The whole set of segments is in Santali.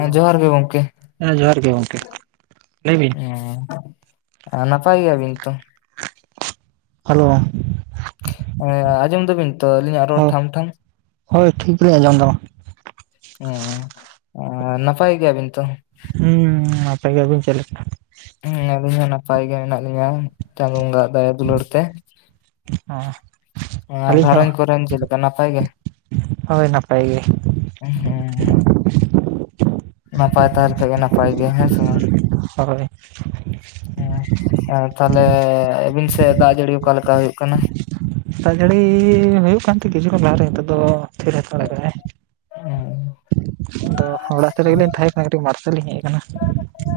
ᱮᱸ ᱡᱚᱦᱟᱨ ᱜᱮ ᱜᱚᱝᱠᱮ ᱦᱮᱸ ᱡᱚᱦᱟᱨ ᱜᱮ ᱜᱚᱝᱠᱮ ᱞᱟᱹᱭ ᱵᱤᱱ ᱩᱸᱦ ᱾ ᱟ ᱱᱟᱯᱟᱭ ᱜᱮᱭᱟᱵᱤᱱ ᱛᱚ? ᱴᱷᱤᱡ-ᱴᱷᱚᱡ ᱦᱟᱞᱚᱣ-ᱟ ᱴᱷᱚᱡ ᱾ ᱮᱸ ᱟᱸᱡᱚᱢ ᱫᱟᱵᱤᱱ ᱛᱚ ᱟᱹᱞᱤᱧᱟᱜ ᱨᱚᱲ ᱦᱳᱭ ᱴᱷᱟᱢ-ᱴᱷᱟᱢ? ᱦᱳᱭ, ᱴᱷᱤᱠ ᱜᱮᱞᱤᱧ ᱟᱸᱡᱚᱢ ᱫᱟ ᱢᱟ᱾ ᱦᱩ ᱦᱩ ᱟ ᱱᱟᱯᱟᱭ ᱜᱮᱭᱟ ᱵᱤᱱ ᱛᱚ? ᱦᱩᱸᱦ, ᱱᱟᱯᱟᱭ ᱜᱮ ᱟᱵᱤᱱ ᱪᱮᱫ ᱞᱮᱠᱟ? ᱦᱩᱸ ᱟᱹᱞᱤᱧ ᱦᱚᱸ ᱱᱟᱯᱟᱭ ᱜᱮ ᱢᱮᱱᱟᱜ ᱞᱤᱧᱟ, ᱪᱟᱸᱫᱳ ᱵᱚᱸᱜᱟ ᱟᱜ ᱫᱟᱭᱟ ᱫᱩᱞᱟᱹᱲ ᱛᱮ᱾ ᱴᱤᱲᱤᱡ-ᱚᱻ ᱾ ᱟᱨ ᱟᱹᱞᱤᱧ ᱦᱚᱸ ᱜᱷᱟᱨᱚᱸᱡᱽ ᱠᱚᱨᱮᱱ ᱪᱮᱫ ᱞᱮᱠᱟ ᱱᱟᱯᱟᱭ ᱜᱮ? ᱦᱳᱭ, ᱱᱟᱯᱟᱭ ᱜᱮ ᱾ ᱷᱩᱸᱦ-ᱦᱩᱸᱜ ᱾ ᱱᱟᱯᱟᱭ ᱛᱟᱦᱮᱸ ᱞᱮᱠᱷᱟᱡ ᱜᱮ ᱱᱟᱯᱟᱭ ᱜᱮ, ᱦᱮᱸ ᱥᱮ ᱵᱟᱝ? ᱦᱳᱭ ᱦᱮᱸ, ᱛᱟᱞᱦᱮ ᱟᱵᱤᱱ ᱥᱮᱜ ᱫᱟᱜ-ᱡᱟᱹᱲᱤ ᱚᱠᱟᱞᱮᱠᱟ ᱦᱳᱭᱳᱜ ᱠᱟᱱᱟ? ᱫᱟᱜ-ᱡᱟᱹᱲᱤ ᱦᱳᱭᱯᱜ ᱠᱟᱱ ᱛᱮ ᱠᱤᱪᱷᱩ ᱠᱷᱚᱱ ᱞᱟᱦᱟᱨᱮ, ᱱᱤᱛᱚᱜ ᱫᱚ ᱛᱷᱤᱨ ᱦᱟᱛᱟᱲ ᱟᱠᱟᱫᱟᱭ᱾ ᱦᱮᱸ ᱾ ᱟᱫᱚ ᱚᱲᱟᱜ ᱥᱮᱜ ᱨᱮᱜᱮ ᱞᱤᱧ ᱛᱟᱦᱮᱸᱠᱟᱱᱟ ᱠᱟᱹᱴᱤᱡ ᱢᱟᱴᱷ ᱥᱮᱜ ᱞᱤᱧ ᱦᱮᱡ ᱟᱠᱟᱱᱟ᱾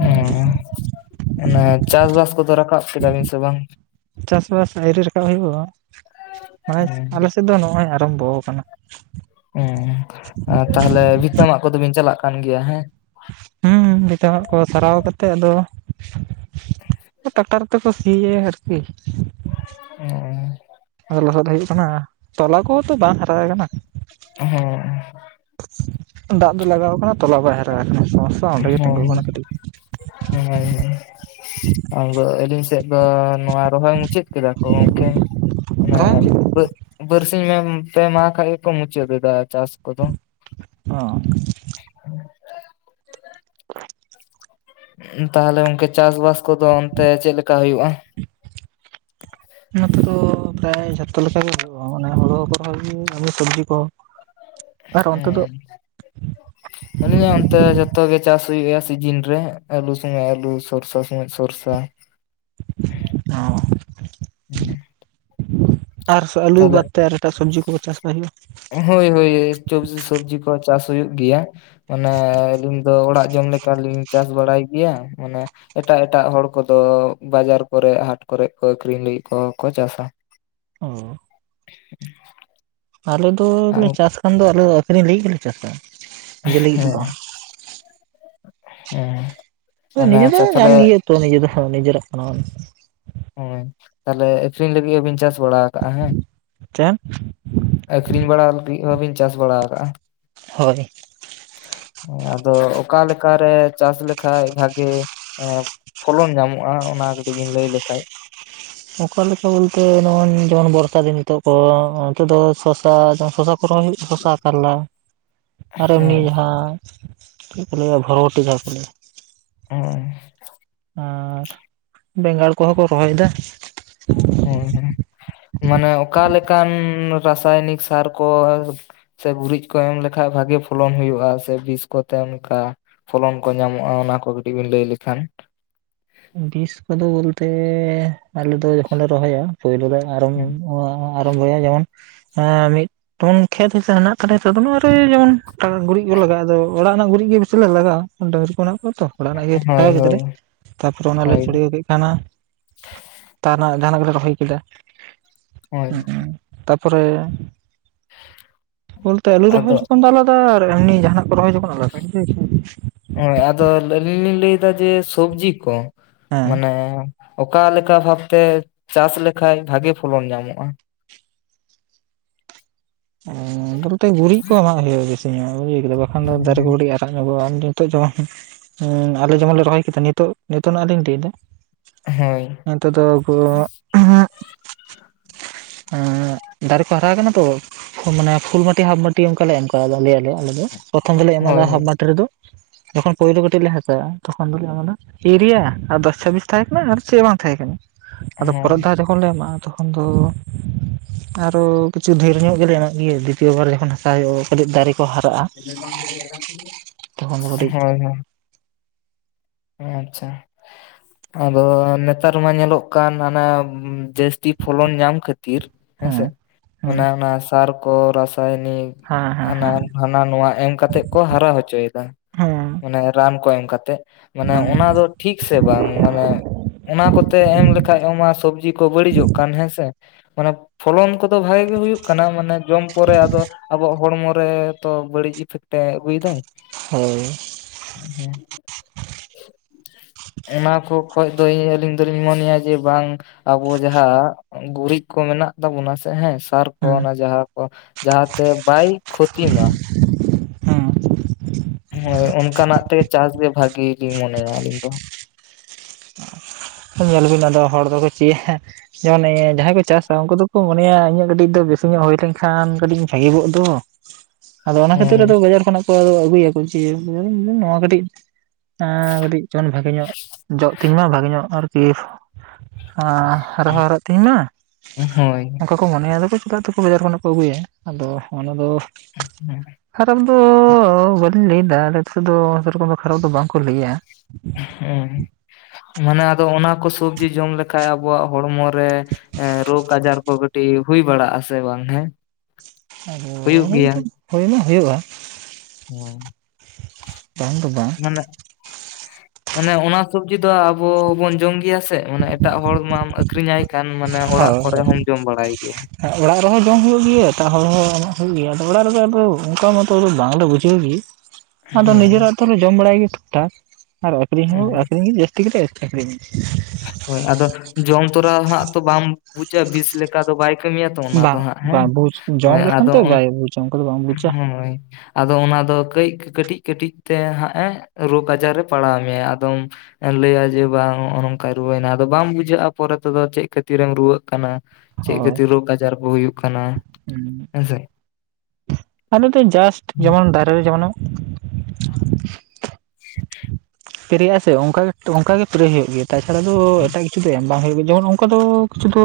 ᱮᱸᱻ ᱚᱱᱮ ᱪᱟᱥᱵᱟᱥ ᱠᱚᱫᱚ ᱨᱟᱠᱟᱵ ᱠᱮᱫᱟᱵᱤᱱ ᱥᱮ ᱵᱟᱝ? ᱪᱟᱥᱵᱟᱥ ᱟᱭᱹᱨᱤ ᱨᱟᱠᱟᱵ ᱦᱳᱭᱳᱜᱼᱟ ᱢᱟᱱᱮ ᱦᱮᱸ ᱟᱞᱮ ᱥᱮᱫ ᱫᱚ ᱱᱚᱜᱼᱚᱭ ᱟᱨᱟᱢᱵᱚ ᱟᱠᱟᱱᱟ᱾ ᱦᱩᱸ, ᱟ ᱛᱟᱦᱞᱮ ᱵᱷᱤᱛᱟᱹ ᱢᱟᱜ ᱠᱚᱫᱚ ᱵᱤᱱ ᱪᱟᱞᱟᱜ ᱠᱟᱱ ᱜᱮᱭᱟ ᱦᱮᱸ? ᱦᱩᱸᱦ-ᱦᱩᱸ, ᱵᱷᱤᱛᱟᱹ ᱢᱟᱜ ᱠᱚ ᱥᱟᱨᱟᱣ ᱠᱟᱛᱮ ᱟᱫᱚ ᱴᱟᱠᱴᱟᱨ ᱛᱮ ᱠᱚ ᱥᱤ-ᱭᱮ ᱟᱨᱠᱤ ᱾ ᱴᱮᱝ-ᱭᱚᱸᱜ ᱾ ᱞᱚᱦᱚᱫ ᱦᱮᱡ ᱟᱠᱟᱱᱟ ᱛᱚᱞᱟ ᱠᱚᱦᱚᱸ ᱛᱚ ᱵᱟᱝ ᱦᱟᱨᱟ ᱟᱠᱟᱱᱟ ᱾ ᱷᱩᱦ ᱾ ᱫᱟᱜ ᱫᱚ ᱞᱟᱜᱟᱣ ᱠᱟᱱᱟ ᱛᱚᱞᱟ ᱵᱟᱭ ᱦᱟᱨᱟᱣ ᱟᱠᱟᱱᱟ ᱛᱚ ᱦᱮᱸ ᱦᱮᱸ ᱟᱫᱚ ᱟᱹᱞᱤᱧ ᱥᱮᱜ ᱟ -ᱫᱚᱻ ᱱᱚᱣᱟ ᱨᱚᱦᱚᱭ ᱢᱩᱪᱟᱹᱫ ᱠᱮᱫᱟ ᱠᱚ ᱜᱚᱝᱠᱮ, ᱢᱟᱱᱮ ᱯᱨᱟᱭ ᱵᱟᱹ-ᱵᱟᱹᱨ ᱥ ᱤᱱᱟᱹᱢ, ᱯᱮ ᱢᱟᱦᱟᱸ ᱠᱷᱟᱡ ᱜᱮ ᱠᱚ ᱢᱩᱪᱟᱹᱫ ᱮᱫᱟ ᱪᱟᱥ ᱠᱚᱫᱚ ᱾ ᱚᱜ ᱴᱷᱮᱡ ᱾ ᱵ-ᱚ-ᱡ ᱵᱚᱢ ᱾ ᱩᱸᱷ, ᱛᱟᱦᱞᱮ ᱜᱚᱝᱠᱮ ᱪᱟᱥᱵᱟᱥ ᱠᱚᱫᱚ ᱚᱱᱛᱮ ᱪᱮᱫ ᱞᱮᱠᱟ ᱦᱳᱭᱳᱜᱼᱟ? ᱱᱚᱛᱮ ᱫᱚ ᱯᱨᱟᱭ ᱡᱷᱚᱛᱚ ᱞᱮᱠᱟ ᱜᱮ ᱦᱳᱭᱳᱜᱼᱟ, ᱢᱟᱱᱮ ᱦᱳᱲᱳ ᱦᱳᱭᱳᱜ-ᱟ ᱥᱚᱵᱽᱡᱤ ᱠᱚ ᱾ ᱦᱮᱸᱜ ᱾ ᱚᱱᱮ ᱚᱱᱛᱮ ᱡᱚᱛᱚ ᱜᱮ ᱪᱟᱥ ᱦᱩᱭᱩᱜᱼᱟ ᱥᱤᱡᱤᱱ ᱨᱮ᱾ ᱟᱹᱞᱩ ᱥᱩᱚᱢᱚᱭ ᱟᱹᱞᱩ ᱥᱚᱨᱥᱟ ᱥᱚᱢᱚᱭ ᱥᱚᱨᱥᱟ ᱾ [inaudible] ᱚᱸ ᱻ [inaudible] ᱟᱨ ᱥᱮ ᱟᱹᱞᱩ ᱛᱟᱦᱚᱞᱮ ᱵᱟᱫᱽ ᱛᱮ ᱟᱨ ᱮᱴᱟᱜ ᱥᱚᱵᱽᱡᱤ ᱠᱚ ᱪᱟᱥ ᱵᱟᱭ ᱦᱩᱭᱩᱜᱼᱟ? ᱦᱳᱭ -ᱦᱳᱭ, ᱥᱚᱵᱽ -ᱥᱚᱵᱽᱡᱤ ᱠᱚ ᱪᱟᱥ ᱦᱩᱭᱩᱜ ᱜᱮᱭᱟ ᱾ ᱢᱟᱱᱮ, ᱟᱹᱞᱤᱧ ᱫᱚ ᱚᱲᱟᱜ ᱡᱚᱢ ᱞᱮᱠᱟ ᱞᱤᱧ ᱪᱟᱥ ᱵᱟᱲᱟᱭ ᱜᱮᱭᱟ ᱢᱟᱱᱮ ᱮᱴᱟᱜ ᱮᱴᱟᱜ ᱦᱚᱲ ᱠᱚᱫᱚ ᱵᱟᱡᱟᱨ ᱠᱚᱨᱮ, ᱦᱟᱴ ᱠᱚᱨᱮᱜ ᱠᱚ ᱟᱹᱠᱷᱨᱤᱧ ᱞᱟᱹᱜᱤᱫ ᱠᱚᱦᱚᱸ ᱠᱚ ᱪᱟᱥᱟ ᱾ ᱚᱻᱳᱻ ᱴᱷᱤᱝ-ᱴᱷᱤᱝ-ᱚᱜ ᱾ ᱟᱞᱮ ᱫᱚᱻ ᱞᱮ ᱪᱟᱥ ᱠᱷᱟᱱ ᱫᱚ ᱟᱞᱮ ᱫᱚ ᱟᱹᱠᱷᱨᱤᱧ ᱞᱟᱹᱜᱤᱫ ᱜᱮᱞᱮ ᱪᱟᱥᱟ। ᱱᱤᱡᱮ ᱞᱟᱹᱜᱤᱫ ᱫᱚ ᱷᱮᱸᱦᱮᱸ ᱵᱟᱝ ᱦᱮᱸ। ᱢᱟᱱᱮ ᱱᱤᱡᱮ ᱫᱚ ᱟᱪᱪᱷᱟ ᱛᱟᱦᱚᱞᱮ ᱧᱟᱢ ᱜᱮᱭᱟ ᱛᱚ ᱱᱤᱡᱮ ᱫᱚ ᱱᱤᱡᱮᱨᱟᱜ ᱠᱟᱱᱟ ᱾ ᱦᱮᱸ ᱛᱟᱦᱚᱞᱮ ᱟᱠᱷᱨᱤᱧ ᱞᱟᱹᱜᱤᱫ ᱦᱚᱸᱵᱤᱱ ᱪᱟᱥ ᱵᱟᱲᱟ ᱠᱟᱜ-ᱟ ᱦᱮᱸ? ᱪᱮᱫ? ᱟᱠᱷᱨᱤᱧ ᱵᱟᱲᱟ ᱞᱟᱹᱜᱤᱫ ᱦᱚᱸᱵᱤᱱ ᱪᱟᱥ ᱵᱟᱲᱟ ᱟᱠᱟᱫ-ᱟ? ᱦᱳᱭ। ᱟᱫᱚ ᱚᱠᱟᱞᱮᱠᱟ ᱨᱮ ᱪᱟᱥ ᱞᱮᱠᱷᱟᱡ ᱵᱷᱟᱜᱤ ᱮᱸ ᱯᱷᱚᱞᱚᱱ ᱧᱟᱢᱚᱜ-ᱟ ᱚᱱᱟ ᱠᱟᱹᱴᱤᱡ ᱵᱤᱱ ᱞᱟᱹᱭ ᱞᱮᱠᱷᱟᱡ? ᱚᱠᱟ ᱞᱮᱠᱟ ᱵᱚᱞᱛᱮ ᱱᱚᱜ-ᱚᱭ ᱡᱮᱢᱚᱱ ᱵᱚᱨᱥᱟ ᱫᱤᱱ ᱱᱤᱛᱚᱜ ᱠᱚ ᱚᱱᱛᱮ ᱫᱚ ᱥᱚᱥᱟ [unintelligible] [unintelligible] ᱥᱚᱥᱟ ᱠᱟᱞᱞᱟ [unintelligible] ᱟᱨ ᱮᱢᱱᱤ ᱦᱮᱸ ᱡᱟᱦᱟᱸ ᱪᱮᱫ ᱠᱚ ᱞᱟᱹᱭᱟ ᱵᱷᱚᱵᱷᱩᱨᱚᱴᱤ ᱡᱟᱦᱟᱸ ᱠᱚ ᱞᱟᱹᱭᱟ᱾ [unintelligible] ᱟᱨ ᱵᱮᱸᱜᱟᱲ ᱠᱚᱦᱚᱸ ᱠᱚ ᱨᱚᱦᱚᱭ ᱫᱟ᱾ ᱦᱮᱸ ᱦᱮᱸ ᱢᱟᱱᱮ ᱚᱠᱟ ᱞᱮᱠᱟᱱ ᱨᱟᱥᱟᱭᱚᱱᱤᱠ ᱥᱟᱨ ᱠᱚ ᱥᱮ ᱜᱩᱨᱤᱡ ᱠᱚ ᱮᱢ ᱞᱮᱠᱷᱟᱡ ᱵᱷᱟᱜᱤ ᱯᱷᱚᱞᱚᱱ ᱦᱩᱭᱩᱜ-ᱟ ᱥᱮ ᱵᱤᱥ ᱠᱚᱛᱮ ᱚᱱᱠᱟ ᱯᱷᱚᱞᱚᱱ ᱠᱚ ᱧᱟᱢᱚᱜ-ᱟ ᱚᱱᱟ ᱠᱚ ᱠᱟᱹᱴᱤᱡ ᱵᱤᱱ ᱞᱟᱹᱭ ᱞᱮᱠᱷᱟᱱ ᱵᱤᱥ ᱠᱚᱫᱚ ᱵᱚᱞᱛᱮ ᱟᱞᱮ ᱫᱚ ᱡᱚᱠᱷᱚᱱ ᱞᱮ ᱨᱚᱦᱚᱭᱟ ᱯᱳᱭᱞᱩ ᱨᱮ [unintelligible] [unintelligible] ᱵᱚᱭᱟ ᱡᱮᱢᱚᱱ ᱢᱤᱫ ᱡᱮᱢᱚᱱ ᱠᱷᱮᱛ ᱦᱟᱥᱟ ᱦᱮᱱᱟᱜ ᱛᱟᱞᱮᱭᱟ ᱛᱚ ᱡᱮᱢᱚᱱᱟᱜ ᱜᱩᱨᱤᱡ ᱠᱚ ᱞᱟᱜᱟᱜ-ᱟ, ᱟᱫᱚ ᱚᱲᱟᱜ ᱨᱮᱱᱟᱜ ᱜᱩᱨᱤᱡ ᱜᱮ ᱵᱮᱥᱤ ᱞᱮ ᱞᱟᱜᱟᱣ-ᱟ᱾ ᱰᱟᱝᱨᱤ ᱠᱚ ᱢᱮᱱᱟᱜ ᱠᱚᱣᱟ ᱛᱚ ᱚᱲᱟᱜ ᱱᱟᱜ ᱜᱮ ᱦᱳᱭ ᱴᱟᱭ ᱦᱳᱭ [inaudible] ᱛᱟᱯᱚᱨᱮ ᱚᱱᱟᱞᱮ ᱦᱳᱭ ᱪᱩᱲᱤᱭᱟᱹᱣ ᱠᱮᱫ ᱠᱷᱟᱱ ᱦᱟᱸᱜ ᱛᱟᱨ ᱱᱟᱜ ᱡᱟᱦᱟᱱᱟᱜ ᱜᱮᱞᱮ ᱨᱚᱦᱚᱭ ᱠᱮᱫᱟ᱾ ᱦᱳᱭ ᱦᱮᱸ ᱛᱟᱨ ᱯᱚᱨᱮ ᱵᱚᱞᱛᱮ ᱟᱹᱞᱩ ᱨᱚᱦᱚᱭ ᱟᱫᱚ ᱡᱚᱠᱷᱚᱱ ᱫᱚ ᱟᱞᱟᱫᱟ, ᱮᱢᱱᱤ ᱡᱟᱦᱟᱱᱟᱜ ᱠᱚ ᱨᱚᱦᱚᱭ ᱡᱚᱠᱷᱚᱱ ᱟᱞᱟᱫᱟ ᱾ ᱦᱳᱭ ᱟᱫᱚ ᱟᱹᱞᱤᱧ ᱞᱤᱧ ᱞᱟᱹᱭ ᱫᱟ ᱡᱮ ᱥᱚᱵᱡᱤ ᱠᱚ ᱦᱮᱸ ᱢᱟᱱᱮ ᱚᱠᱟ ᱞᱮᱠᱟ ᱵᱷᱟᱵᱛᱮ ᱪᱟᱥ ᱞᱮᱠᱷᱟᱡ ᱵᱷᱟᱜᱤ ᱯᱷᱚᱞᱚᱱ ᱧᱟᱢᱚᱜ-ᱟ? ᱵᱚᱞᱛᱮ ᱜᱩᱨᱤᱡ ᱠᱚ ᱮᱢᱟᱜ ᱦᱩᱭᱩᱜ-ᱟ ᱵᱮᱥᱤ ᱧᱚᱜ ᱵᱩᱡ ᱠᱮᱫᱟ ᱵᱟᱠᱷᱟᱱ ᱫᱚ ᱫᱟᱨᱮ ᱠᱚ ᱠᱟᱴᱤᱡ ᱟᱨ ᱠᱤ [unintelligible] ᱱᱤᱛᱚᱜ ᱡᱮᱢᱚᱱ ᱦᱮᱸ ᱟᱞᱮ ᱡᱮᱢᱚᱱ ᱞᱮ ᱨᱚᱦᱚᱭ ᱠᱮᱫᱟ ᱱᱤᱛᱚᱜ ᱱᱤᱛᱚᱜ ᱱᱟᱜ ᱞᱤᱧ ᱞᱟᱹᱭᱮᱫᱟ ᱦᱮᱸ ᱾ ᱟᱨ ᱱᱤᱛᱚᱜ ᱫᱚ ᱟᱵᱚ ᱩᱸᱦᱩᱜ ᱦᱮᱸ ᱫᱟᱨᱮ ᱠᱚ ᱦᱟᱨᱟ ᱠᱟᱱᱟ ᱛᱚ ᱢᱟᱱᱮ ᱯᱷᱩᱞ ᱵᱟᱴᱤ ᱦᱟᱯ ᱵᱟᱴᱤ ᱚᱱᱠᱟᱞᱮ ᱮᱢ ᱠᱟᱫᱟ ᱞᱟᱹᱭ ᱟᱞᱮ ᱟᱞᱮ ᱫᱚ ᱯᱨᱚᱛᱷᱚᱢ ᱫᱚᱞᱮ ᱮᱢᱟᱫᱟ ᱦᱳᱭ ᱦᱳᱭ ᱦᱟᱯ ᱵᱟᱴᱤ ᱨᱮᱫᱚ ᱡᱚᱠᱷᱚᱱ ᱯᱳᱭᱞᱳ ᱠᱟᱹᱴᱤᱡ ᱞᱮ ᱦᱟᱥᱟᱜ-ᱟ ᱛᱚᱠᱷᱚᱱ ᱫᱚᱞᱮ ᱮᱢᱟᱫᱟ ᱮᱭᱩᱨᱤᱭᱟ ᱟᱨ ᱫᱚᱥ ᱪᱷᱟᱵᱤᱥ ᱛᱟᱦᱮᱸ ᱠᱟᱱᱟ ᱟᱨ ᱪᱮᱫ ᱦᱚᱸ ᱵᱟᱝ ᱛᱟᱦᱮᱸ ᱠᱟᱱᱟ᱾ ᱟᱫᱚ ᱯᱚᱨᱮ ᱦᱮᱸ ᱫᱷᱟᱣ ᱡᱚᱠᱷᱚᱱ ᱞᱮ ᱮᱢᱟᱜ-ᱟ ᱛᱚᱠᱷᱚᱱ ᱫᱚ ᱟᱨᱚ ᱠᱤᱪᱷᱩ ᱰᱷᱮᱨ ᱧᱚᱜ ᱞᱮ ᱮᱢᱚᱜ ᱜᱮᱭᱟ ᱫᱤᱛᱤᱭᱚ ᱵᱟᱨ ᱡᱚᱠᱷᱚᱱ ᱦᱟᱥᱟ ᱦᱩᱭᱩᱜ-ᱟ ᱠᱟᱹᱴᱤᱡ ᱫᱟᱨᱮ ᱠᱚ ᱦᱟᱨᱟᱜ-ᱟ ᱛᱚᱠᱷᱚᱱ ᱫᱚ ᱠᱟᱹᱴᱤᱡ ᱦᱳᱭ ᱦᱳᱭ ᱟᱪᱪᱷᱟ᱾ ᱟᱫᱚ ᱱᱮᱛᱟᱨ ᱢᱟ ᱧᱮᱞᱚᱜ ᱠᱟᱱ ᱦᱟᱱᱟ ᱡᱟᱹᱥᱛᱤ ᱯᱷᱚᱞᱚᱱ ᱧᱟᱢ ᱠᱷᱟᱹᱛᱤᱨ ᱛᱤᱨ ᱦᱮᱸ ᱦᱮᱸᱥᱮ ᱦᱮᱸ ᱚᱱᱟ ᱚᱱᱟ ᱥᱟᱨ ᱠᱚ ᱨᱟᱥᱟᱭᱱᱤᱠ ᱦᱮᱸ ᱦᱮᱸ ᱦᱟᱱᱟ ᱦᱟᱱᱟ ᱱᱚᱣᱟ ᱮᱢ ᱠᱟᱛᱮᱜ ᱠᱚ ᱦᱟᱨᱟ ᱦᱚᱪᱚᱭᱮᱫᱟ, ᱦᱮᱸ ᱦᱮᱸ ᱢᱟᱱᱮ ᱨᱟᱱ ᱠᱚ ᱮᱢ ᱠᱟᱛᱮᱜ ᱢᱟᱱᱮ ᱦᱮᱸ ᱚᱱᱟ ᱫᱚ ᱴᱷᱤᱠ ᱥᱮ ᱵᱟᱝ? ᱢᱟᱱᱮ ᱚᱱᱟ ᱠᱚᱛᱮ ᱮᱢ ᱞᱮᱠᱷᱟᱡ ᱚᱱᱟ ᱥᱚᱵᱡᱤ ᱠᱚ ᱵᱟᱹᱲᱤᱡᱚᱜ ᱠᱟᱱ ᱦᱮᱸᱥᱮ ᱢᱟᱱᱮ ᱯᱷᱚᱞᱚᱱ ᱠᱚ ᱫᱚ ᱵᱷᱟᱜᱮ ᱜᱮ ᱦᱩᱭᱩᱜ ᱠᱟᱱᱟ ᱢᱟᱱᱮ ᱡᱚᱢ ᱯᱚᱨᱮ ᱟᱫᱚ ᱟᱵᱚᱣᱟᱜ ᱦᱚᱲᱢᱚ ᱨᱮ ᱛᱚ ᱵᱟᱹᱲᱤᱡ ᱤᱯᱷᱮᱠᱴ ᱮ ᱟᱹᱜᱩᱭᱮ ᱫᱟᱭ᱾ ᱦᱳᱭ। ᱦᱮᱸ᱾ ᱚᱱᱟ ᱠᱚ ᱠᱷᱚᱡ ᱫᱚ ᱟᱹᱞᱤᱧ ᱫᱚᱞᱤᱧ ᱢᱚᱱᱮᱭᱟ ᱡᱮ ᱵᱟᱝ ᱟᱵᱳ ᱡᱟᱸᱦᱟᱸ ᱜᱩᱨᱤᱡ ᱠᱚ ᱢᱮᱱᱟᱜ ᱛᱟᱵᱚᱱᱟ ᱥᱮ ᱦᱮᱸ ᱥᱟᱨ ᱠᱚ ᱦᱮᱸ ᱚᱱᱟ ᱡᱟᱸᱦᱟᱸ ᱠᱚ ᱡᱟᱸᱦᱟᱸ ᱛᱮ ᱵᱟᱭ ᱠᱷᱚᱛᱤ ᱢᱟ᱾ ᱦᱮᱸ ᱦᱳᱭ ᱚᱱᱠᱟᱱᱟᱜ ᱛᱮ ᱪᱟᱥ ᱜᱮ ᱵᱷᱟᱹᱜᱤ ᱜᱤᱧ ᱢᱚᱱᱮᱭᱟ ᱤᱧ ᱫᱚ᱾ ᱧᱮᱞ ᱵᱤᱱ ᱟᱫᱚ ᱦᱚᱲ ᱫᱚᱠᱚ ᱪᱮ ᱦᱟᱸ ᱡᱮ ᱚᱱᱮ ᱡᱟᱸᱦᱟᱸᱭ ᱠᱚ ᱪᱟᱥᱟ ᱩᱱᱠᱩ ᱫᱚᱠᱚ ᱢᱚᱱᱮᱭᱟ ᱤᱧᱟᱹᱜ ᱠᱟᱹᱴᱤᱡ ᱫᱚ ᱵᱮᱥᱤ ᱧᱚᱜ ᱦᱩᱭ ᱞᱮᱱᱠᱷᱟᱱ ᱠᱟᱹᱴᱤᱡ ᱵᱷᱟᱹᱜᱤ ᱠᱚᱜ ᱫᱚ᱾ ᱟᱫᱚ ᱚᱱᱟ ᱠᱷᱟᱹᱛᱤᱨ ᱦᱳᱭ ᱟᱫᱚ ᱵᱟᱡᱟᱨ ᱠᱷᱚᱱᱟᱜ ᱠᱚ ᱟᱹᱜᱩᱭᱟᱠᱚ ᱡᱮ [inaudible] ᱱᱚᱣᱟ ᱠᱟᱴᱤᱡ᱾ ᱚᱸ ᱠᱟᱹᱴᱤᱡ ᱪᱚᱱ ᱵᱷᱟᱜᱮ ᱧᱚᱜ ᱡᱚᱜ ᱛᱤᱧ ᱢᱟ ᱵᱷᱟᱜᱮ ᱧᱚᱜ ᱟᱨᱠᱤ᱾ ᱟ ᱨᱚᱦᱚᱲᱚᱜ ᱛᱤᱧ ᱢᱟ᱾ ᱦᱳᱭ ᱠᱚ ᱢᱚᱱᱮᱭᱟ ᱟᱫᱚ ᱪᱮᱛᱟᱜ ᱛᱚᱠᱚ ᱵᱟᱡᱟᱨ ᱠᱷᱚᱱᱟᱜ ᱠᱚ ᱟᱹᱜᱩᱭᱟ ᱟᱫᱚ ᱚᱱᱟ ᱫᱚ᱾ ᱠᱷᱟᱨᱟᱯ ᱫᱚ ᱵᱟᱹᱞᱤᱧ ᱞᱟᱹᱭ ᱮᱫᱟ, ᱟᱞᱮ ᱥᱮᱫ ᱫᱚ ᱥᱮ ᱨᱚᱠᱚᱢ ᱫᱚ ᱠᱷᱟᱨᱟᱯ ᱫᱚ ᱵᱟᱝ ᱠᱚ ᱞᱟᱹᱭᱟ᱾ ᱦᱩᱸ ᱢᱟᱱᱮ ᱟᱫᱚ ᱚᱱᱟ ᱠᱚ ᱥᱚᱵᱽᱡᱤ ᱡᱚᱢ ᱞᱮᱠᱷᱟᱱ ᱟᱵᱚᱣᱟᱜ ᱦᱚᱲᱢᱚ ᱨᱮ᱾ ᱮᱸ ᱨᱳᱜᱽ ᱟᱡᱟᱨ ᱠᱚ ᱠᱟᱹᱴᱤᱡ ᱦᱩᱭ ᱵᱟᱲᱟᱜ ᱟᱥᱮ ᱵᱟᱝ ᱦᱮᱸ᱾ ᱟᱫᱚ ᱦᱩᱭᱩᱜ ᱜᱮᱭᱟ ᱤᱱᱠᱟᱹ ᱦᱩᱭ ᱢᱟ ᱦᱩᱭᱩᱜᱼᱟ᱾ [inaudible] ᱵᱟᱝ ᱫᱚ ᱵᱟᱝ᱾ ᱢᱟᱱᱮᱜ ᱢᱟᱱᱮ ᱚᱱᱟ ᱥᱚᱵᱽᱡᱤ ᱫᱚ ᱟᱵᱚ ᱵᱚᱱ ᱡᱚᱢ ᱜᱮᱭᱟ ᱥᱮ ᱢᱟᱱᱮ ᱮᱴᱟᱜ ᱦᱚᱲ ᱢᱟᱢ ᱟᱠᱷᱤᱨᱤᱧ ᱟᱭ ᱠᱷᱟᱱ ᱢᱟᱱᱮ ᱚᱲᱟᱜ ᱦᱳᱭ ᱠᱚᱨᱮ ᱦᱳᱭ ᱦᱚᱢ ᱡᱚᱢ ᱵᱟᱲᱟᱭ ᱜᱮᱭᱟ᱾ ᱚᱲᱟᱜ ᱨᱮᱦᱚᱸ ᱡᱚᱢ ᱦᱩᱭᱩᱜ ᱜᱮᱭᱟ ᱮᱴᱟᱜ ᱦᱚᱲ ᱦᱚᱸ ᱮᱢᱚᱜ ᱦᱩᱭᱩᱜ ᱜᱮᱭᱟ, ᱟᱫᱚ ᱚᱲᱟᱜ ᱨᱮᱫᱚ ᱟᱫᱚ ᱚᱱᱠᱟ ᱢᱟᱛᱚ ᱵᱟᱝ ᱞᱮ ᱵᱩᱡᱷᱟᱹᱣ ᱜᱤ᱾ [inaudible] ᱟᱫᱚ ᱱᱤᱡᱮᱨ ᱦᱮᱸ ᱟᱹᱛᱩ ᱨᱮ ᱡᱚᱢ ᱵᱟᱲᱟᱭ ᱜᱮ ᱴᱷᱤᱠᱴᱷᱟᱠ ᱟᱨ ᱟᱹᱠᱷᱨᱤᱧ ᱦᱚᱸ ᱦᱮᱸ ᱟᱹᱠᱷᱨᱤᱧ ᱜᱮ ᱡᱟ. ᱛᱤ ᱠᱟᱛᱮᱜ ᱟᱹᱠᱷᱨᱤᱧ᱾ ᱦᱚᱭ ᱟᱫᱚ ᱡᱚᱢ ᱛᱚᱨᱟ ᱦᱟᱸᱜ ᱛᱚ ᱵᱟᱢ ᱵᱩᱡᱟ ᱵᱤᱥ ᱞᱮᱠᱟ ᱫᱚ ᱵᱟᱭ ᱠᱟᱹᱢᱤᱭᱟ ᱛᱚ ᱚᱱᱟ ᱫᱚ ᱵᱟᱝ ᱦᱟᱸᱜ, ᱦᱮᱸ ᱵᱟᱝ ᱵᱩᱡᱽ ᱡᱚᱢ ᱞᱮᱠᱷᱟᱱ ᱟᱫᱚ ᱛᱚ ᱵᱟᱭ ᱵᱩᱡᱟ ᱚᱱᱠᱟ ᱫᱚ ᱵᱟᱢ ᱵᱩᱡᱟ ᱦᱚᱭ ᱟᱫᱚ ᱚᱱᱟ ᱫᱚ ᱠᱟᱹᱡ ᱠᱟᱹᱴᱤᱡ ᱠᱟᱹᱴᱤᱡ ᱛᱮ ᱦᱟᱸᱜ ᱮ ᱨᱳᱜᱽ ᱟᱡᱟᱨ ᱮ ᱯᱟᱲᱟᱣ ᱢᱮᱭᱟ ᱟᱫᱚᱢ ᱞᱟᱹᱭᱟ ᱡᱮ ᱵᱟᱝ ᱱᱚᱜᱼᱚ ᱱᱚᱝ ᱠᱟᱭ ᱨᱩᱣᱟᱹᱭᱮᱱᱟ, ᱟᱫᱚ ᱵᱟᱝ ᱵᱩᱡᱷᱟᱹᱜᱼᱟ ᱯᱚᱨᱮ ᱛᱮᱫᱚ ᱪᱮᱫ ᱠᱷᱟᱹᱛᱤᱨᱮᱢ ᱨᱩᱣᱟᱹᱜ ᱠᱟᱱᱟ᱾ ᱪᱮᱫ ᱦᱳᱭ ᱠᱷᱟᱹᱛᱤᱨ ᱨᱳᱜᱽ ᱟᱡᱟᱨ ᱠᱚ ᱦᱩᱭᱩᱜ ᱠᱟᱱᱟ ᱦᱮᱸᱥᱮ᱾ ᱟᱞᱩ ᱫᱚ ᱡᱟᱥᱴ ᱡᱮᱢᱚᱱ ᱫᱟᱨᱮ ᱨᱮ ᱡᱮᱢᱚᱱᱮᱢ [inaudible] ᱯᱮᱨᱮᱭᱟᱜ ᱟᱥᱮ ᱚᱝᱠᱟ ᱚᱝᱠᱟ ᱜᱮ ᱯᱮᱨᱮ ᱦᱩᱭᱩᱜ ᱜᱮᱭᱟ, ᱛᱟ ᱪᱷᱟᱲᱟ ᱫᱚ ᱮᱴᱟᱜ ᱠᱤᱪᱷᱩ ᱫᱚ ᱮᱢ ᱵᱟᱝ ᱦᱩᱭᱩᱜ ᱜᱮᱭᱟ ᱡᱮᱢᱚᱱ ᱚᱱᱠᱟ ᱫᱚ᱾ ᱠᱤᱪᱷᱩ ᱫᱚ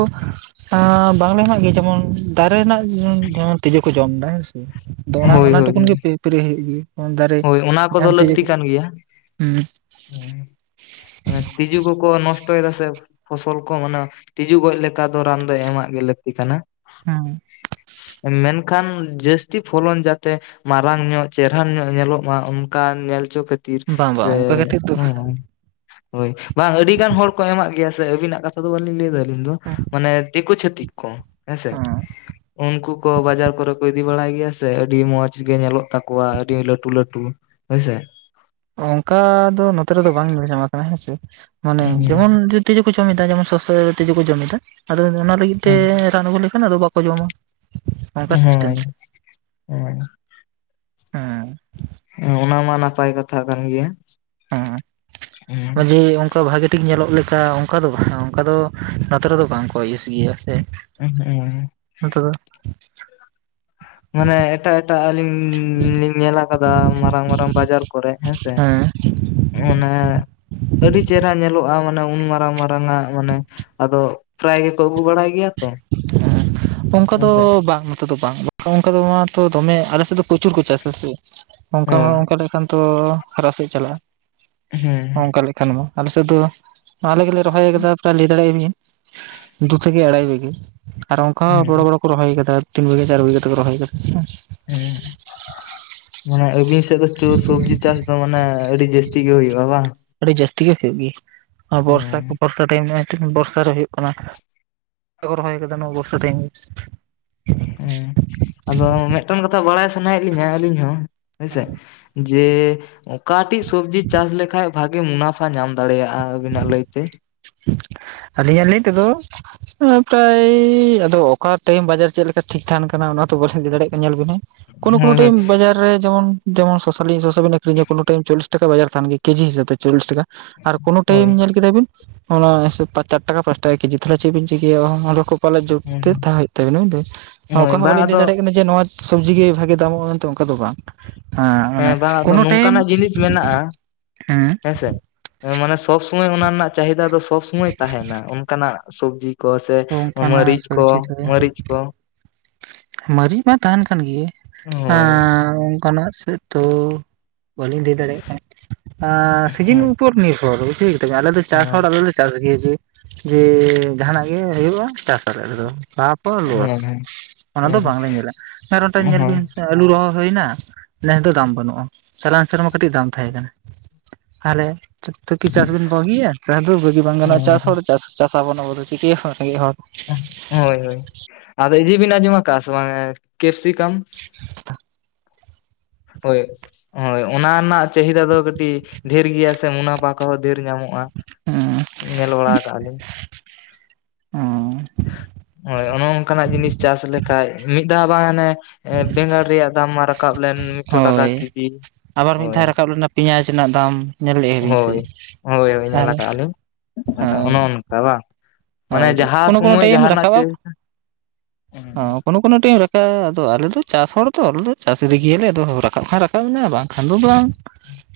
ᱟᱸ ᱵᱟᱝ ᱞᱮ ᱮᱢᱟᱜ ᱜᱮᱭᱟ ᱡᱮᱢᱚᱱ ᱫᱟᱨᱮ ᱨᱮᱱᱟᱜ ᱡᱮᱢᱚᱱ ᱛᱤᱡᱩ ᱠᱚ ᱡᱚᱢ ᱮᱫᱟ ᱦᱮᱸ ᱥᱮ, ᱟᱫᱚ ᱚᱱᱟ ᱦᱳᱭ ᱚᱱᱟ ᱦᱳᱭ ᱴᱩᱠᱩᱱ ᱜᱮ ᱯᱮ ᱯᱮᱨᱮ ᱦᱩᱭᱩᱜ ᱜᱮ᱾ ᱫᱟᱨᱮ ᱦᱳᱭ ᱚᱱᱟ ᱡᱟᱸᱦᱟᱸ ᱛᱤᱡᱩ ᱜᱮᱭᱟ, [inaudible] ᱦᱮᱸ ᱛᱤᱡᱩ ᱠᱚᱠᱚ ᱱᱚᱥᱴᱚ ᱭᱮᱫᱟ ᱥᱮ᱾ ᱯᱷᱚᱥᱚᱞ ᱠᱚ ᱢᱟᱱᱮ ᱛᱤᱡᱩ ᱠᱚ ᱜᱚᱡ ᱞᱮᱠᱟ ᱫᱚ ᱨᱟᱱ ᱫᱚ ᱮᱢᱟᱜ ᱜᱮ ᱞᱟᱹᱠᱛᱤ ᱠᱟᱱᱟ᱾ ᱦᱮᱸ᱾ ᱢᱮᱱᱠᱷᱟᱱ ᱡᱟᱹᱥᱛᱤ ᱯᱷᱚᱞᱚᱱ ᱡᱟᱛᱮ ᱢᱟᱨᱟᱝ ᱧᱚᱜ ᱪᱮᱨᱦᱟᱱ ᱧᱚᱜ ᱧᱮᱞᱚᱜ ᱢᱟ, ᱚᱱᱠᱟᱱ ᱧᱮᱞ ᱪᱚ ᱠᱷᱟᱹᱛᱤᱨ ᱵᱟᱝ ᱥᱮ ᱵᱟᱝ ᱚᱱᱠᱟ ᱠᱟᱛᱮᱫ ᱫᱚ ᱦᱮᱸ᱾ ᱦᱳᱭ, ᱵᱟᱝ ᱟᱹᱰᱤ ᱜᱟᱱ ᱦᱚᱲ ᱠᱚ ᱮᱢᱟᱜ ᱜᱮᱭᱟ ᱥᱮ ᱟᱹᱵᱤᱱᱟᱜ ᱠᱟᱛᱷᱟ ᱫᱚ ᱵᱟᱞᱤᱧ ᱞᱟᱹᱭ ᱮᱫᱟ᱾ ᱦᱩᱸ, ᱢᱟᱱᱮ ᱫᱤᱠᱩ ᱪᱷᱟᱹᱛᱤᱠ ᱠᱚ᱾ ᱦᱮᱸ ᱥᱮ ᱩᱱᱠᱩ ᱠᱚ ᱵᱟᱡᱟᱨ ᱠᱚᱨᱮ ᱠᱚ ᱤᱫᱤ ᱵᱟᱲᱟᱭ ᱜᱮᱭᱟ ᱥᱮ ᱟᱹᱰᱤ ᱢᱚᱸᱡᱽ ᱜᱮ ᱧᱮᱞᱚᱜ᱾ ᱛᱟᱠᱚᱣᱟ ᱟᱹᱰᱤ ᱞᱟᱹᱴᱩ ᱞᱟᱹᱴᱩ ᱦᱳᱭ ᱥᱮ᱾ ᱚᱝᱠᱟ ᱫᱚ ᱱᱚᱛᱮ ᱨᱮᱫᱚ ᱵᱟᱝ ᱧᱮᱞ ᱧᱟᱢ ᱟᱠᱟᱱᱟ ᱦᱮᱸ ᱥᱮ᱾ ᱢᱟᱱᱮ ᱦᱩᱸ ᱡᱮᱢᱚᱱ ᱡᱩ ᱛᱤᱡᱩ ᱠᱚ ᱡᱚᱢᱮᱫᱟ ᱡᱮᱢᱚᱱ ᱥᱚᱥᱚ ᱛᱤᱡᱩ ᱠᱚ ᱡᱚᱢᱮᱫᱟ᱾ ᱟᱫᱚ ᱚᱱᱟ ᱞᱟᱹᱜᱤᱫ ᱛᱮ ᱦᱩᱸ ᱨᱟᱱ ᱟᱹᱜᱩ ᱞᱮᱠᱷᱟᱱ ᱟᱫᱚ ᱵᱟᱠᱚ ᱡᱚᱢᱟ, ᱚᱝᱠᱟ ᱥᱤᱥᱴᱮᱢ᱾ ᱦᱳᱭ ᱦᱳᱭ ᱦᱩᱸ᱾ ᱚ, ᱚᱱᱟ ᱢᱟ ᱱᱟᱯᱟᱭ ᱠᱟᱛᱷᱟ ᱠᱟᱱ ᱜᱮᱭᱟ᱾ ᱦᱚᱸ ᱦᱩᱸ ᱡᱮ ᱚ, ᱚᱝᱠᱟ ᱵᱷᱟᱜᱮ ᱴᱷᱤᱠ ᱧᱮᱞᱚᱜ ᱞᱮᱠᱟ, ᱚᱝᱠᱟ ᱫᱚ ᱵᱟᱝ ᱫᱚ ᱵᱟ, ᱚᱝᱠᱟ ᱫᱚ ᱱᱚᱛᱮ ᱨᱮ ᱫᱚ ᱵᱟᱝ ᱠᱚ ᱤᱭᱩᱥ ᱜᱮᱭᱟ ᱥᱮ᱾ [unintelligible] ᱱᱚᱛᱮ ᱫᱚ ᱢᱟᱱᱮ ᱮᱴᱟᱜ ᱮᱴᱟᱜ ᱟᱹᱞᱤᱧ ᱞᱤᱧ ᱧᱮᱞ ᱟᱠᱟᱫᱟ ᱢᱟᱨᱟᱝ ᱢᱟᱨᱟᱝ ᱵᱟᱡᱟᱨ ᱠᱚᱨᱮ ᱦᱮᱸ ᱥᱮ᱾ ᱚᱱᱟ ᱟᱹᱰᱤ ᱪᱮᱨᱦᱟ ᱧᱮᱞᱚᱜ-ᱟ ᱢᱟᱱᱮ ᱩᱱ ᱢᱟᱨᱟᱝ ᱢᱟᱨ ᱨᱟᱝᱟᱜ ᱢᱟᱱᱮ ᱟᱫᱚ ᱯᱨᱟᱭ ᱜᱮᱠᱚ ᱟᱹᱜᱩ ᱵᱟᱲᱟᱭ ᱜᱮᱭᱟ ᱛᱚ ᱚᱝᱠᱟ ᱫᱚ ᱦᱮᱸᱥᱮ ᱵᱟᱝ᱾ ᱫᱚ ᱵᱟᱝ᱾ ᱚᱝᱠᱟ ᱫᱚ ᱢᱟᱛᱚ ᱫᱚᱢᱮ ᱟᱞᱮ ᱥᱮᱫ ᱫᱚ ᱯᱨᱚᱪᱩᱨ ᱠᱚ ᱪᱟᱥᱟ ᱥᱮ, ᱚᱝᱠᱟ ᱢᱟ ᱦᱳᱭ ᱚᱝᱠᱟ ᱞᱮᱠᱷᱟᱱ ᱛᱚ ᱦᱟᱨᱟᱜ ᱥᱮᱫ ᱪᱟᱞᱟᱜ-ᱟ᱾ ᱦᱩᱸ᱾ ᱚᱝᱠᱟ ᱞᱮᱠᱷᱟᱱ ᱢᱟ, ᱟᱞᱮ ᱥᱮᱫ ᱫᱚ ᱟᱞᱮ ᱜᱮᱞᱮ ᱨᱚᱦᱚᱭ ᱠᱟᱫᱟ ᱯᱨᱟᱭ ᱞᱟᱹᱭ ᱫᱟᱲᱮᱭᱟᱜ-ᱟ ᱵᱤᱱ ᱫᱩ ᱛᱷᱮᱠᱮ ᱟᱲᱟᱭ ᱵᱤᱜᱷᱟᱹ ᱟᱨ ᱚᱝᱠᱟ ᱦᱚᱸ ᱦᱮᱸ ᱵᱚᱲᱚ ᱵᱚᱲᱚ ᱠᱚ ᱨᱚᱦᱚᱭ ᱠᱟᱫᱟ, ᱛᱤᱱ ᱵᱤᱜᱷᱟᱹ ᱪᱟᱨ ᱵᱤᱜᱷᱟᱹ ᱠᱟᱛᱮᱠᱚ ᱨᱚᱦᱚᱭ ᱠᱟᱫᱟ᱾ ᱦᱩᱸ, ᱢᱟᱱᱮ ᱟᱹᱵᱤᱱ ᱥᱮᱫ ᱫᱚ ᱪᱩ ᱥᱚᱵᱡᱤ ᱪᱟᱥ ᱫᱚ ᱢᱟᱱᱮ ᱟᱹᱰᱤ ᱡᱟᱹᱥ ᱛᱤ ᱜᱮ ᱦᱩᱭᱩᱜ-ᱟ ᱵᱟᱝ? ᱟᱹᱰᱤ ᱡᱟᱹᱥᱛᱤ ᱜᱮ ᱦᱩᱭᱩᱜ ᱜᱮᱭᱟ, ᱟᱨ ᱵᱚᱨᱥᱟ ᱦᱮᱸ ᱠᱚ ᱵᱚᱨᱥᱟ ᱴᱟᱭᱤᱢ ᱱᱚᱜ-ᱚᱭ ᱴᱷᱤᱠ ᱵᱚᱨᱥᱟ ᱨᱮ ᱦᱩᱭᱩᱜ ᱠᱟᱱᱟ᱾ [inaudible] ᱠᱚ ᱨᱚᱦᱚᱭ ᱠᱟᱫᱟ ᱱᱚᱣᱟ ᱵᱚᱨᱥᱟ ᱴᱟᱭᱤᱢ᱾ ᱦᱩᱸ᱾ ᱟᱫᱚ ᱢᱮᱫᱴᱮᱱ ᱠᱟᱛᱷᱟ ᱵᱟᱲᱟᱭ ᱥᱟᱱᱟᱭᱮᱫ ᱞᱤᱧᱟᱹ ᱟᱹᱞᱤᱧ ᱦᱚᱸ ᱦᱮᱸ ᱥᱮ, ᱡᱮ ᱚᱠᱟᱴᱤᱡ ᱥᱚᱵᱡᱤ ᱪᱟᱥ ᱞᱮᱠᱷᱟᱡ ᱵᱷᱟᱜᱤ ᱢᱩᱱᱟᱯᱷᱟ ᱧᱟᱢ ᱫᱟᱲᱮᱭᱟᱜ-ᱟ ᱟᱵᱤᱱᱟᱜ ᱞᱟᱹᱭᱛᱮ? ᱟᱹᱞᱤᱧᱟᱜ ᱞᱟᱹᱭ ᱛᱮᱫᱚ ᱯᱨᱟᱭ ᱟᱫᱚ ᱚᱠᱟ ᱴᱟᱭᱤᱢ ᱵᱟᱡᱟᱨ ᱪᱮᱫ ᱞᱮᱠᱟ ᱴᱷᱤᱠ ᱛᱟᱦᱮᱱ ᱠᱟᱱᱟ ᱚᱱᱟ ᱛᱚ ᱵᱟᱞᱤᱧ ᱞᱟᱹᱭ ᱫᱟᱲᱮᱭᱟᱜ ᱠᱟᱱᱟ, ᱧᱮᱞ ᱵᱮᱤᱱ ᱦᱮᱸ᱾ ᱠᱳᱱᱳ ᱠᱳᱱᱳ ᱦᱳᱭ ᱴᱟᱭᱤᱢ ᱵᱟᱡᱟᱨ ᱨᱮ ᱡᱮᱢᱚᱱ, ᱡᱮᱢᱚᱱ ᱥᱚᱥᱟᱞᱤᱧ ᱥᱚᱥᱟ ᱵᱤᱱ ᱟᱠᱷᱨᱤᱧᱟ ᱠᱚᱱᱳ ᱴᱟᱭᱤᱢ ᱪᱚᱞᱞᱤᱥ ᱴᱟᱠᱟ ᱵᱟᱡᱟᱨ ᱛᱟᱦᱮᱱ ᱜᱮᱭᱟ ᱠᱮᱡᱤ ᱦᱤᱥᱟᱹᱵᱽ ᱛᱮ ᱪᱚᱞᱞᱤᱥ ᱴᱟᱠᱟ ᱟᱨ ᱠᱚᱱᱳ ᱦᱳᱭ ᱴᱟᱭᱤᱢ ᱧᱮᱞ ᱠᱮᱫᱟ ᱵᱤᱱ ᱚᱱᱟ ᱦᱤᱥᱟᱹᱵᱽ ᱪᱟᱨ ᱴᱟᱠᱟ ᱯᱟᱸᱪ ᱴᱟᱠᱟ ᱠᱮᱡᱤ ᱛᱟᱞᱦᱮ ᱪᱮᱫ ᱵᱤᱱ ᱪᱤᱠᱟᱹᱭᱟ [unintelligible] ᱯᱟᱞᱮ ᱡᱩᱜᱽ ᱦᱳᱭ ᱛᱮ ᱛᱟᱦᱮᱸ ᱦᱩᱭᱩᱜ ᱛᱟᱵᱮᱱᱟ ᱵᱩᱡᱽ ᱫᱟᱵᱤᱱ᱾ ᱦᱳᱭ ᱚᱠᱟ ᱦᱚᱸ ᱵᱟᱝ ᱵᱟᱹᱞᱤᱧ ᱞᱟᱹᱭ ᱟᱫᱚ ᱫᱟᱲᱮᱭᱟᱜ ᱠᱟᱱᱟ ᱡᱮ ᱱᱚᱣᱟ ᱥᱚᱵᱡᱤ ᱜᱮ ᱵᱷᱟᱜᱮ ᱫᱟᱢᱚᱜ-ᱟ ᱢᱮᱱᱛᱮ ᱚᱱᱠᱟ ᱫᱚ ᱵᱟᱝ᱾ ᱦᱮᱸ ᱢᱟᱱᱮ ᱵᱟᱝ ᱟᱫᱚ ᱠᱳᱱᱳ ᱴᱟᱭᱤᱢ ᱱᱚᱝᱠᱟᱱᱟᱜ ᱡᱤᱱᱤᱥ ᱢᱮᱱᱟᱜᱼᱟ ᱦᱮᱸ᱾ ᱦᱮᱸᱥᱮ ᱢᱟᱱᱮ ᱥᱚᱵᱽ ᱥᱚᱢᱚᱭ ᱚᱱᱟ ᱨᱮᱱᱟᱜ ᱪᱟᱦᱤᱫᱟ ᱫᱚ ᱥᱚᱵᱽ ᱥᱩᱢᱚᱭ ᱛᱟᱦᱮᱱᱟ ᱚᱱᱠᱟᱱᱟᱜ ᱥᱚᱵᱽᱡᱤ᱾ ᱠᱚ ᱥᱮ ᱚᱱᱠᱟᱱᱟᱜ ᱢᱟᱹᱨᱤᱪ ᱠᱚ, ᱢᱟᱹᱨᱤᱪ ᱠᱚ᱾ ᱢᱟᱹᱨᱤᱡ ᱢᱟ ᱛᱟᱦᱮᱱ ᱠᱟᱱ ᱜᱮ, ᱦᱳᱭ ᱮᱸᱻ ᱚᱱᱠᱟᱱᱟᱜ ᱥᱮᱫ᱾ ᱛᱚ ᱵᱟᱹᱞᱤᱧ ᱞᱟᱹᱭ ᱫᱟᱲᱮᱭᱟᱜ ᱠᱷᱟᱱ᱾ ᱮᱸᱻᱥᱤᱡᱤᱱ ᱦᱮᱸ ᱩᱯᱚᱨ ᱱᱤᱨᱵᱷᱚᱨ ᱵᱩᱡᱷᱟᱹᱣ ᱠᱮᱫᱟ ᱵᱤᱱ᱾ ᱟᱞᱮ ᱫᱚ ᱪᱟᱥ ᱦᱳᱭ ᱦᱚᱲ ᱟᱞᱮᱞᱮ ᱪᱟᱥ ᱜᱮᱭᱟ, ᱡᱮ ᱡᱮ ᱡᱟᱸᱦᱟᱱᱟᱜ ᱜᱮ ᱦᱩᱭᱩᱜ-ᱟ ᱪᱟᱥᱟᱞᱮ ᱟᱞᱮ ᱫᱚ᱾ [unintelligible] ᱚ ᱦᱮᱸ ᱞᱚᱥ ᱦᱮᱸ ᱚᱱᱟ ᱫᱚ ᱵᱟᱝᱞᱮ ᱧᱮᱞᱟ, ᱟᱨ ᱢᱤᱫᱴᱟᱝ ᱧᱮᱞ ᱦᱮᱸ ᱵᱤᱱ ᱥᱮ ᱟᱹᱞᱩ ᱨᱚᱦᱚᱭ ᱦᱩᱭᱱᱟ ᱱᱮᱥ ᱫᱚ ᱫᱟᱢ ᱵᱟᱹᱱᱩᱜ-ᱟ, ᱪᱟᱞᱟᱣᱮᱱ ᱥᱮᱨᱢᱟ ᱠᱟᱹᱴᱤᱡ ᱫᱟᱢ ᱛᱟᱦᱮᱸ ᱠᱟᱱᱟ᱾ ᱛᱟᱦᱚᱞᱮ [unintelligible] ᱠᱤ ᱪᱟᱥᱤᱱ ᱵᱟᱹᱜᱤᱭᱟ ᱪᱟᱥ ᱫᱚ ᱵᱟᱹᱜᱤ ᱵᱟᱝ ᱜᱟᱱᱚᱜᱼᱟ ᱦᱮᱸ ᱪᱟᱥ ᱪᱟᱥᱟᱵᱚᱱ ᱟᱵᱚ ᱫᱚ᱾ ᱪᱤᱠᱟᱹ [unintelligible] ᱨᱮᱸᱜᱮᱡ ᱦᱚᱲ᱾ ᱦᱳᱭ ᱦᱳᱭ ᱟᱫᱚ ᱤᱫᱤ ᱵᱮᱱ ᱟᱸᱡᱚᱢᱟ ᱟᱠᱟᱫ-ᱟ ᱥᱮ ᱵᱟᱝ ᱠᱮᱯᱥᱤᱠᱟᱢ? [inaudible] ᱦᱳᱭ ᱦᱳᱭ ᱚᱱᱟ ᱨᱮᱱᱟᱜ ᱪᱟᱹᱦᱤᱫᱟ ᱫᱚ ᱠᱟᱹᱴᱤᱡ ᱰᱷᱮᱨ ᱜᱮᱭᱟ ᱥᱮ ᱢᱩᱱᱟᱯᱟ ᱠᱟ ᱦᱚᱸ ᱰᱷᱮᱨ ᱧᱟᱢᱚᱜᱼᱟ᱾ ᱦᱩᱸ ᱧᱮᱞ ᱵᱟᱲᱟ ᱠᱟᱜ-ᱟ ᱞᱤᱧ᱾ ᱚᱸ᱾ ᱦᱳᱭ ᱚᱱᱮ ᱚᱱᱠᱟᱱᱟᱜ ᱡᱤᱱᱤᱥ ᱪᱟᱥ ᱞᱮᱠᱷᱟᱡ ᱢᱤᱫ ᱫᱷᱟᱣ ᱵᱟᱝ ᱦᱟᱱᱮ ᱮᱸ ᱵᱮᱸᱜᱟᱲ ᱨᱮᱭᱟᱜ ᱫᱟᱢ ᱢᱟ ᱨᱟᱠᱟᱵ ᱞᱮᱱ ᱢᱤᱫᱥᱚ ᱴᱟᱠᱟ ᱦᱳᱭ ᱠᱤᱡᱤ᱾ ᱟᱵᱟᱨ ᱢᱤᱫ ᱫᱷᱟᱣ ᱨᱟᱠᱟᱵ ᱞᱮᱱᱟ ᱯᱮᱸᱭᱟᱡᱽ ᱨᱮᱱᱟᱜ ᱫᱟᱢ, ᱧᱮᱞ ᱞᱮᱫ-ᱟ ᱵᱤᱱ ᱥᱮ ᱛᱟᱦᱚᱞᱮ᱾ ᱛᱦᱞᱮ ᱦᱳᱭ ᱚᱱᱮ ᱚᱱᱠᱟ ᱵᱟᱝ? ᱢᱟᱱᱮ ᱦᱳᱭ ᱟᱫᱚ ᱡᱟᱦᱟᱸ ᱠᱚᱱ ᱠᱚᱱ ᱥᱚᱢᱚᱭ ᱴᱟᱭᱤᱢ ᱡᱟᱦᱟᱱᱟᱜ ᱨᱟᱠᱟᱵ-ᱟ᱾ ᱪᱮᱫ ᱠᱳᱱᱳ ᱠᱳᱱᱳ ᱴᱟᱭᱤᱢ ᱨᱟᱠᱟᱵ-ᱟ᱾ ᱟᱫᱟ ᱟᱞᱮ ᱫᱚ ᱪᱟᱥ ᱦᱚᱲ ᱛᱚ ᱟᱞᱮᱫᱚ ᱪᱟᱥ ᱤᱫᱜᱮᱭᱟᱞᱮ ᱟᱫᱚ ᱨᱟᱠᱟᱵ ᱠᱷᱟᱱ ᱨᱟᱠᱟᱵ ᱮᱱᱟ ᱵᱟᱝᱠᱷᱟᱱ ᱫᱚ ᱵᱟᱝ᱾ [inaudible]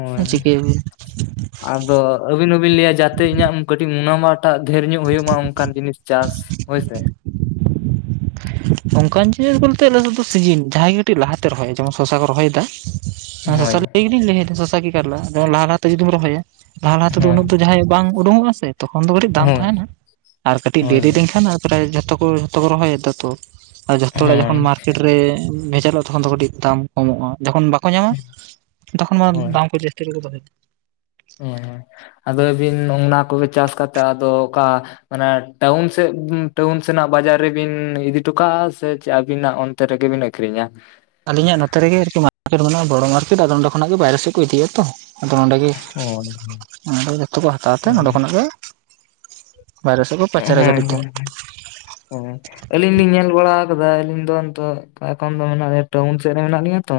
ᱦᱳᱭ᱾ ᱪᱤᱠᱟᱹᱭᱟᱵᱤᱱ ᱟᱫᱚ ᱟᱹᱵᱤᱱ ᱢᱟᱹᱵᱤᱱ ᱞᱟᱹᱭᱟ ᱡᱟᱛᱮ ᱤᱧᱟᱜ ᱠᱟᱹᱴᱤᱡ ᱢᱩᱱᱟᱢᱟᱴ ᱴᱟᱜ ᱫᱷᱮᱹᱨ ᱧᱚᱜ ᱦᱩᱭᱩᱜ ᱢᱟ ᱚᱱᱠᱟᱱ ᱡᱤᱱᱤᱥ ᱪᱟᱥ ᱦᱳᱭᱥᱮ᱾ ᱚᱱᱠᱟᱱ ᱡᱤᱱᱤᱥ ᱵᱚᱞᱛᱮ ᱟᱞᱮ ᱥᱮᱫ ᱫᱚ ᱥᱤᱡᱤᱱ ᱡᱟᱦᱟᱸᱭ ᱜᱮ ᱠᱟᱹᱴᱤᱡ ᱞᱟᱦᱟᱛᱮ ᱨᱚᱦᱚᱭᱟ ᱡᱮᱢᱚᱱ ᱥᱚᱥᱟ ᱠᱚ ᱨᱚᱦᱚᱭᱮᱫᱟ᱾ ᱦᱮᱸ ᱥᱚᱥᱟ ᱦᱳᱭ ᱞᱟᱹᱭ ᱜᱮᱞᱤᱧ ᱞᱟᱹᱭᱮᱫᱟ ᱥᱚᱥᱟ ᱠᱤ ᱠᱟᱨᱞᱟ ᱡᱮᱢᱚᱱ ᱞᱟᱦᱟ ᱞᱟᱦᱟᱛᱮ ᱡᱩᱫᱤᱢ ᱨᱚᱦᱚᱭᱟ ᱞᱟᱦᱟ ᱞᱟᱦᱟ ᱛᱮᱫᱚ ᱦᱳᱭ ᱩᱱᱟᱹᱜ ᱫᱚ ᱡᱟᱦᱟᱸᱭᱟᱜ ᱵᱟᱝ ᱳᱰᱳᱝᱚᱜ-ᱟ ᱥᱮ᱾ ᱛᱚᱠᱷᱚᱱ ᱫᱚ ᱠᱟᱹᱴᱤᱡ ᱫᱟᱢ ᱦᱳᱭ ᱛᱟᱦᱮᱸᱱᱟ ᱟᱨ ᱠᱟᱴᱤᱡ ᱦᱳᱭ ᱫᱮᱨᱤ ᱞᱮᱱᱠᱷᱟᱱ ᱟᱨ ᱯᱨᱟᱭ ᱡᱷᱚᱛᱚ ᱠᱚ ᱡᱷᱚᱛᱚ ᱠᱚ ᱨᱚᱦᱚᱭᱮᱫᱫᱟ ᱛᱚ᱾ ᱟᱨ ᱡᱷᱚᱛᱚ ᱦᱚᱲᱟᱜ ᱦᱳᱭ ᱡᱚᱠᱷᱚᱱ ᱢᱟᱨᱠᱮᱴ ᱨᱮ ᱵᱷᱮᱡᱟᱞᱚᱜ-ᱟ ᱛᱚᱠᱷᱚᱱ ᱫᱚ ᱠᱟᱹᱴᱤᱡ ᱫᱟᱢ ᱠᱚᱢᱚᱜ-ᱟ ᱡᱚᱠᱷᱚᱱ ᱵᱟ ᱠᱚ ᱧᱟᱢᱟ ᱛᱚᱠᱷᱚᱱ ᱢᱟ ᱫᱟᱢ ᱠᱚ ᱡᱟᱹᱥᱛᱤ ᱨᱮᱠᱚ ᱫᱚᱦᱚᱭᱟ᱾ ᱦᱳᱭ ᱦᱳᱭ ᱟᱫᱚ ᱟᱹᱵᱤᱱ ᱚᱱᱟ ᱠᱚᱜᱮ ᱪᱟᱥ ᱠᱟᱛᱮᱜ ᱟᱫᱚ ᱚᱠᱟ ᱚᱱᱟ ᱴᱟᱣᱩᱱ ᱥᱮᱫ ᱴᱟᱣᱩᱱ ᱥᱮᱱᱟᱜ ᱵᱟᱡᱟᱨ ᱨᱮᱵᱤᱱ ᱤᱫᱤᱴᱚ ᱠᱟᱜ-ᱟ ᱥᱮ ᱪᱮᱜ ᱟᱹᱵᱤᱱᱟᱜ ᱚᱱ ᱛᱮ ᱨᱮᱜᱮ ᱵᱤᱱ ᱟᱹᱠᱷᱨᱤᱧᱟ᱾ ᱟᱞᱤᱧᱟᱜ ᱱᱚᱛᱮ ᱨᱮᱜᱮ ᱟᱨᱠᱤ ᱢᱟᱨᱠᱮᱴ ᱢᱮᱱᱟᱜ-ᱟ ᱵᱚᱲᱚ ᱢᱟᱨᱠᱮᱴ ᱟᱫᱚ ᱱᱚᱰᱮ ᱠᱷᱚᱱᱟᱜ ᱜᱮ ᱵᱟᱭᱨᱮ ᱥᱮᱜ ᱠᱚ ᱤᱫᱤᱭᱟᱛᱚ᱾ ᱟᱫᱚ ᱱᱚᱰᱮ ᱜᱮ ᱦᱳᱭ ᱱᱚᱰᱮ ᱜᱮ ᱡᱷᱚᱛᱚ ᱠᱚ ᱦᱟᱛᱟᱣ ᱛᱮ ᱦᱳᱭ ᱱᱚᱰᱮ ᱠᱷᱚᱱᱟᱜ ᱜᱮ ᱵᱟᱭᱨᱮᱥᱮᱫ ᱚᱦᱳᱭ ᱦᱳᱭ ᱦᱳᱭ ᱦᱳᱭ᱾ ᱟᱹᱞᱤᱧ ᱞᱤᱧ ᱧᱮᱞ ᱵᱟᱲᱟ ᱟᱠᱟᱫᱟ ᱟᱹᱞᱤᱧ ᱫᱚ ᱱᱤᱛᱚᱜ ᱮᱠᱷᱚᱱ ᱫᱚ ᱢᱮᱱᱟᱜ ᱞᱮᱭᱟ ᱴᱟᱣᱩᱱ ᱥᱮᱜ ᱨᱮ ᱢᱮᱱᱟᱜ ᱞᱤᱧᱟ ᱛᱚ᱾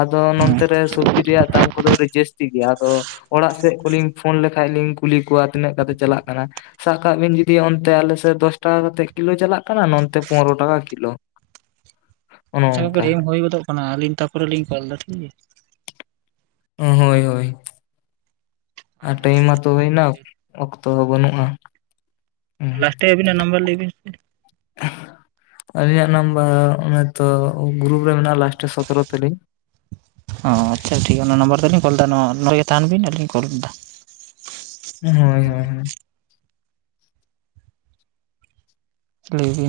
ᱟᱫᱚ ᱦᱮᱸ ᱱᱚᱱᱛᱮ ᱨᱮ ᱥᱚᱵᱽᱡᱤ ᱨᱮᱭᱟᱜ ᱫᱟᱢ ᱠᱚᱫᱚ ᱟᱹᱰᱤ ᱡᱟᱹᱥᱛᱤ ᱜᱮᱭᱟ ᱟᱫᱚ ᱚᱲᱟᱜ ᱥᱮᱜ ᱠᱚᱞᱤᱧ ᱯᱷᱳᱱ ᱞᱮᱠᱷᱟᱡ ᱞᱤᱧ ᱠᱩᱞᱤ ᱠᱚᱣᱟ ᱛᱤᱱᱟᱹᱜ ᱠᱟᱛᱮ ᱪᱟᱞᱟᱜ ᱠᱟᱱᱟ ᱥᱟᱜ ᱠᱟᱜ ᱵᱤᱱ ᱡᱩ ᱛᱤ ᱚᱱᱛᱮ ᱟᱞᱮᱥᱮᱜ ᱫᱚᱥ ᱴᱟᱠᱟ ᱠᱟᱛᱮᱜ ᱠᱤᱞᱳ ᱪᱟᱞᱟᱜ ᱠᱟᱱᱟ ᱱᱚᱱᱛᱮ ᱯᱚᱱᱨᱚ ᱴᱟᱠᱟ ᱠᱤᱞᱳ᱾ ᱚᱱᱮ ᱟᱪᱪᱷᱟ ᱚᱱᱠᱟ ᱜᱚᱢᱠᱮ [unintelligible] ᱦᱳᱭ ᱜᱚᱫᱚᱜ ᱠᱟᱱᱟ, ᱟᱞᱤᱧ ᱛᱟᱯᱚᱨᱮ ᱞᱤᱧ ᱠᱚᱞ ᱫᱟ ᱴᱷᱤᱠ ᱜᱮᱭᱟ᱾ ᱚᱸ ᱦᱳᱭ ᱦᱳᱭ ᱟᱨ ᱴᱟᱹᱭᱤᱢ ᱢᱟᱛᱚ ᱦᱳᱭᱱᱟ᱾ ᱚᱠᱛᱚ ᱦᱚᱸ ᱵᱟᱹᱱᱩᱜ-ᱟ᱾ ᱞᱟᱥᱴᱮ. ᱟᱹᱵᱤᱱᱟᱜ ᱱᱟᱢᱵᱟᱨ ᱞᱟᱹᱭ ᱵᱤᱱ ᱥᱮ᱾ ᱟᱹᱞᱤᱧᱟᱜ ᱱᱟᱢᱵᱟᱨ ᱚᱱᱮᱛᱚ ᱜᱨᱩᱯ ᱨᱮ ᱢᱮᱱᱟᱜ-ᱟ ᱞᱟᱥᱴᱮ ᱥᱚᱛᱚᱨᱚ ᱛᱟᱞᱤᱧ᱾ ᱚᱸ ᱟᱪᱪᱷᱟ ᱴᱷᱤᱠ ᱜᱮᱭᱟ ᱚᱱᱟ ᱱᱟᱢᱵᱟᱨ ᱛᱮᱞᱤᱧ ᱠᱚᱞ ᱫᱟ ᱱᱚᱣᱟ ᱱᱚᱰᱮ ᱜᱮ ᱛᱟᱦᱮᱱ ᱵᱤᱱ ᱟᱨ ᱞᱤᱧ ᱠᱚᱞ ᱫᱟ᱾ ᱦᱳᱭ ᱦᱳᱭ ᱦᱳᱭ᱾ ᱞᱟᱹᱭ ᱵᱤ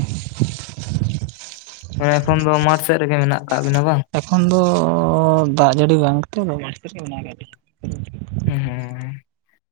ᱢᱟᱱᱮ ᱮᱠᱷᱚᱱ ᱫᱚ ᱢᱟᱴᱷ ᱥᱮᱫ ᱨᱮᱜᱮ ᱢᱮᱱᱟᱜ ᱟᱠᱟᱫ ᱵᱤᱱᱟ ᱵᱟᱝ? ᱮᱠᱷᱚᱱ ᱫᱚ ᱫᱟᱜ ᱡᱟᱹᱲᱤ ᱵᱟᱝ ᱠᱷᱟᱭᱤᱨ [inaudible] [inaudible]